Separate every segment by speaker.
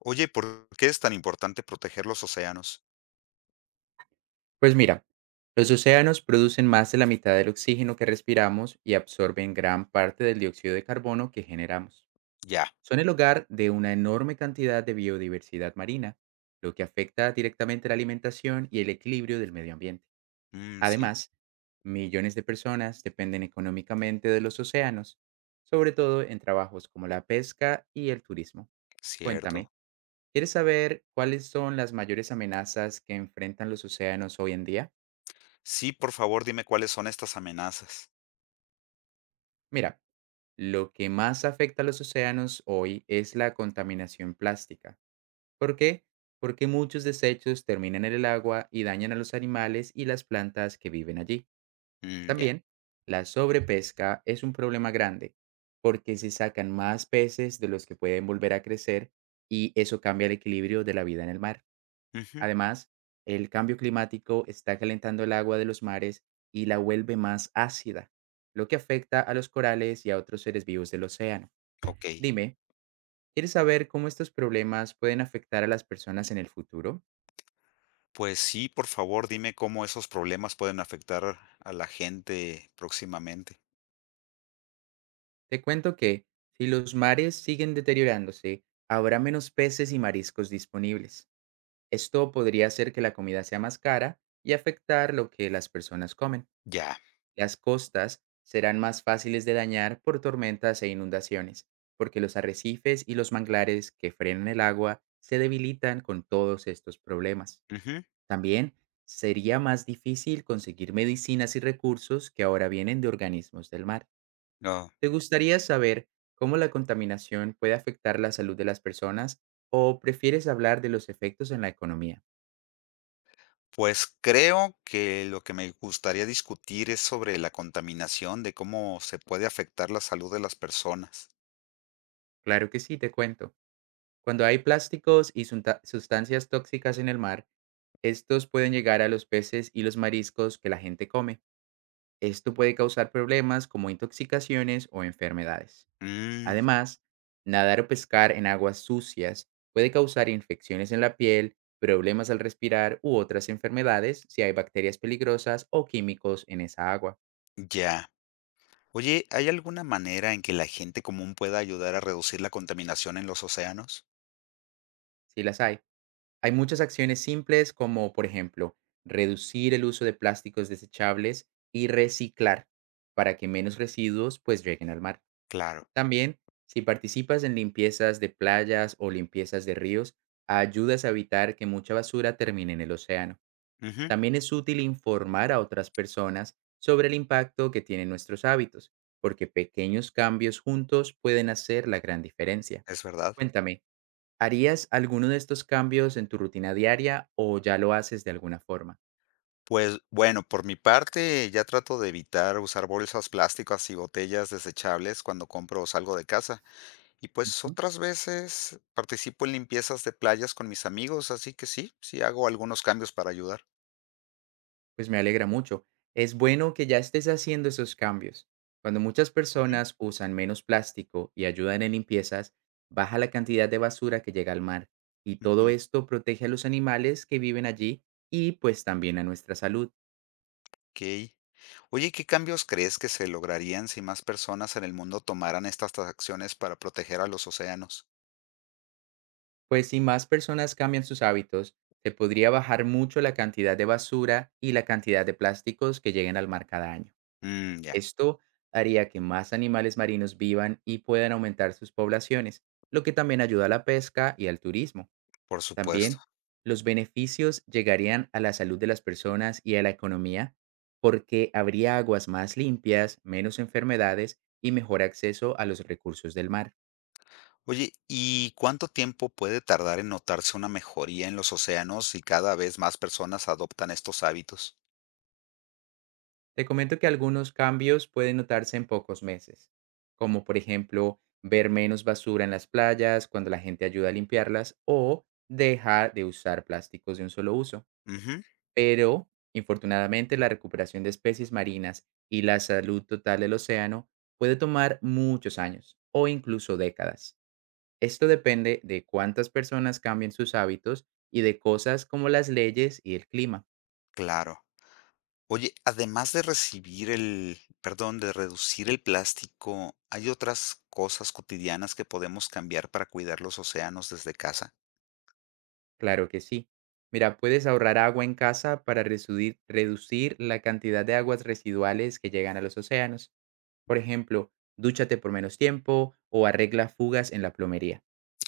Speaker 1: Oye, ¿por qué es tan importante proteger los océanos?
Speaker 2: Pues mira, los océanos producen más de la mitad del oxígeno que respiramos y absorben gran parte del dióxido de carbono que generamos.
Speaker 1: Ya.
Speaker 2: Son el hogar de una enorme cantidad de biodiversidad marina, lo que afecta directamente la alimentación y el equilibrio del medio ambiente.
Speaker 1: Mm, sí,
Speaker 2: Además, millones de personas dependen económicamente de los océanos, sobre todo en trabajos como la pesca y el turismo.
Speaker 1: cierto.
Speaker 2: Cuéntame, ¿quieres saber cuáles son las mayores amenazas que enfrentan los océanos hoy en día?
Speaker 1: Sí, por favor, dime cuáles son estas amenazas.
Speaker 2: Mira, lo que más afecta a los océanos hoy es la contaminación plástica. ¿Por qué? Porque muchos desechos terminan en el agua y dañan a los animales y las plantas que viven allí.
Speaker 1: Mm, ya.
Speaker 2: También, la sobrepesca es un problema grande, porque se sacan más peces de los que pueden volver a crecer y eso cambia el equilibrio de la vida en el mar.
Speaker 1: Ujú,
Speaker 2: Además, el cambio climático está calentando el agua de los mares y la vuelve más ácida, lo que afecta a los corales y a otros seres vivos del océano.
Speaker 1: ok.
Speaker 2: Dime, ¿quieres saber cómo estos problemas pueden afectar a las personas en el futuro?
Speaker 1: Pues sí, por favor, dime cómo esos problemas pueden afectar a la gente próximamente.
Speaker 2: Te cuento que, si los mares siguen deteriorándose, habrá menos peces y mariscos disponibles. Esto podría hacer que la comida sea más cara y afectar lo que las personas comen.
Speaker 1: Ya.
Speaker 2: Las costas serán más fáciles de dañar por tormentas e inundaciones, porque los arrecifes y los manglares que frenan el agua se debilitan con todos estos problemas.
Speaker 1: Ujú.
Speaker 2: También sería más difícil conseguir medicinas y recursos que ahora vienen de organismos del mar.
Speaker 1: No.
Speaker 2: ¿Te gustaría saber cómo la contaminación puede afectar la salud de las personas o prefieres hablar de los efectos en la economía?
Speaker 1: Pues creo que lo que me gustaría discutir es sobre la contaminación, de cómo se puede afectar la salud de las personas.
Speaker 2: Claro que sí, te cuento. Cuando hay plásticos y sustancias tóxicas en el mar, estos pueden llegar a los peces y los mariscos que la gente come. Esto puede causar problemas como intoxicaciones o enfermedades.
Speaker 1: Mm,
Speaker 2: Además, nadar o pescar en aguas sucias puede causar infecciones en la piel, problemas al respirar u otras enfermedades si hay bacterias peligrosas o químicos en esa agua,
Speaker 1: ya. Oye, ¿hay alguna manera en que la gente común pueda ayudar a reducir la contaminación en los océanos?
Speaker 2: si las hay. Hay muchas acciones simples como, por ejemplo, reducir el uso de plásticos desechables y reciclar para que menos residuos pues lleguen al mar.
Speaker 1: Claro,
Speaker 2: También, si participas en limpiezas de playas o limpiezas de ríos, ayudas a evitar que mucha basura termine en el océano.
Speaker 1: ujú,
Speaker 2: También es útil informar a otras personas sobre el impacto que tienen nuestros hábitos, porque pequeños cambios juntos pueden hacer la gran diferencia.
Speaker 1: es verdad.
Speaker 2: Cuéntame, ¿harías alguno de estos cambios en tu rutina diaria o ya lo haces de alguna forma?
Speaker 1: Pues bueno, por mi parte ya trato de evitar usar bolsas plásticas y botellas desechables cuando compro o salgo de casa. Y pues
Speaker 2: Ujú.
Speaker 1: otras veces participo en limpiezas de playas con mis amigos, así que sí, hago algunos cambios para ayudar.
Speaker 2: Pues me alegra mucho. Es bueno que ya estés haciendo esos cambios. Cuando muchas
Speaker 1: Ujú,
Speaker 2: personas usan menos plástico y ayudan en limpiezas, baja la cantidad de basura que llega al mar. Y todo
Speaker 1: ujú.
Speaker 2: esto protege a los animales que viven allí y pues también a nuestra salud.
Speaker 1: Ok. Oye, ¿qué cambios crees que se lograrían si más personas en el mundo tomaran estas acciones para proteger a los océanos?
Speaker 2: Pues si más personas cambian sus hábitos, se podría bajar mucho la cantidad de basura y la cantidad de plásticos que lleguen al mar cada año.
Speaker 1: Mm, ya,
Speaker 2: Esto haría que más animales marinos vivan y puedan aumentar sus poblaciones, lo que también ayuda a la pesca y al turismo.
Speaker 1: por supuesto.
Speaker 2: También, los beneficios llegarían a la salud de las personas y a la economía porque habría aguas más limpias, menos enfermedades y mejor acceso a los recursos del mar.
Speaker 1: Oye, ¿y cuánto tiempo puede tardar en notarse una mejoría en los océanos si cada vez más personas adoptan estos hábitos?
Speaker 2: Te comento que algunos cambios pueden notarse en pocos meses, como por ejemplo ver menos basura en las playas cuando la gente ayuda a limpiarlas o dejar de usar plásticos de un solo uso.
Speaker 1: Ujú,
Speaker 2: Pero, infortunadamente, la recuperación de especies marinas y la salud total del océano puede tomar muchos años o incluso décadas. Esto depende de cuántas personas cambien sus hábitos y de cosas como las leyes y el clima.
Speaker 1: claro. Oye, además de recibir el, perdón, de reducir el plástico, ¿hay otras cosas cotidianas que podemos cambiar para cuidar los océanos desde casa?
Speaker 2: Claro que sí. Mira, puedes ahorrar agua en casa para reducir la cantidad de aguas residuales que llegan a los océanos. Por ejemplo, dúchate por menos tiempo o arregla fugas en la plomería.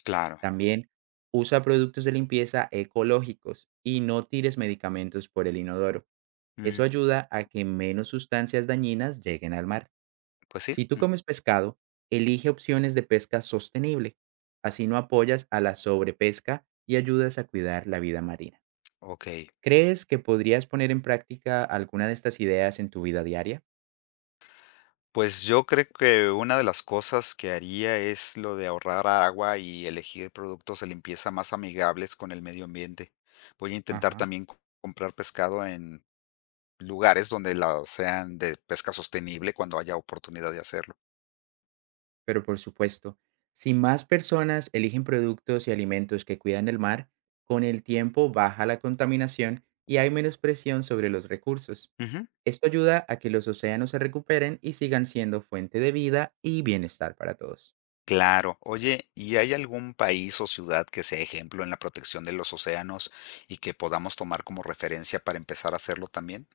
Speaker 1: Claro.
Speaker 2: También usa productos de limpieza ecológicos y no tires medicamentos por el inodoro.
Speaker 1: Mm,
Speaker 2: Eso ayuda a que menos sustancias dañinas lleguen al mar.
Speaker 1: pues sí.
Speaker 2: Si tú
Speaker 1: Mm,
Speaker 2: comes pescado, elige opciones de pesca sostenible. Así no apoyas a la sobrepesca y ayudas a cuidar la vida marina.
Speaker 1: ok.
Speaker 2: ¿Crees que podrías poner en práctica alguna de estas ideas en tu vida diaria?
Speaker 1: Pues yo creo que una de las cosas que haría es lo de ahorrar agua y elegir productos de limpieza más amigables con el medio ambiente. Voy a intentar
Speaker 2: Ajá.
Speaker 1: también comprar pescado en lugares donde la sean de pesca sostenible cuando haya oportunidad de hacerlo.
Speaker 2: Pero por supuesto, si más personas eligen productos y alimentos que cuidan el mar, con el tiempo baja la contaminación y hay menos presión sobre los recursos.
Speaker 1: Ujú,
Speaker 2: Esto ayuda a que los océanos se recuperen y sigan siendo fuente de vida y bienestar para todos.
Speaker 1: claro. Oye, ¿y hay algún país o ciudad que sea ejemplo en la protección de los océanos y que podamos tomar como referencia para empezar a hacerlo también?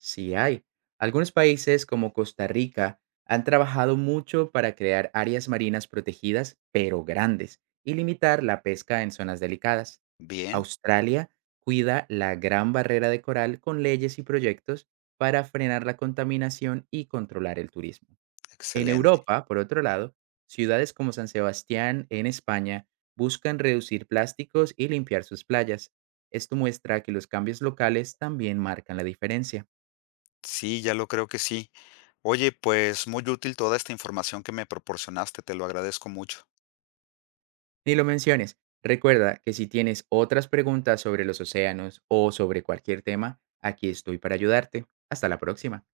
Speaker 2: Sí hay. Algunos países como Costa Rica han trabajado mucho para crear áreas marinas protegidas, pero grandes, y limitar la pesca en zonas delicadas.
Speaker 1: Bien,
Speaker 2: Australia cuida la gran barrera de coral con leyes y proyectos para frenar la contaminación y controlar el turismo. En
Speaker 1: excelente.
Speaker 2: Europa, por otro lado, ciudades como San Sebastián, en España, buscan reducir plásticos y limpiar sus playas. Esto muestra que los cambios locales también marcan la diferencia.
Speaker 1: Sí, ya lo creo que sí. Oye, pues muy útil toda esta información que me proporcionaste, te lo agradezco mucho.
Speaker 2: Ni lo menciones. Recuerda que si tienes otras preguntas sobre los océanos o sobre cualquier tema, aquí estoy para ayudarte. Hasta la próxima.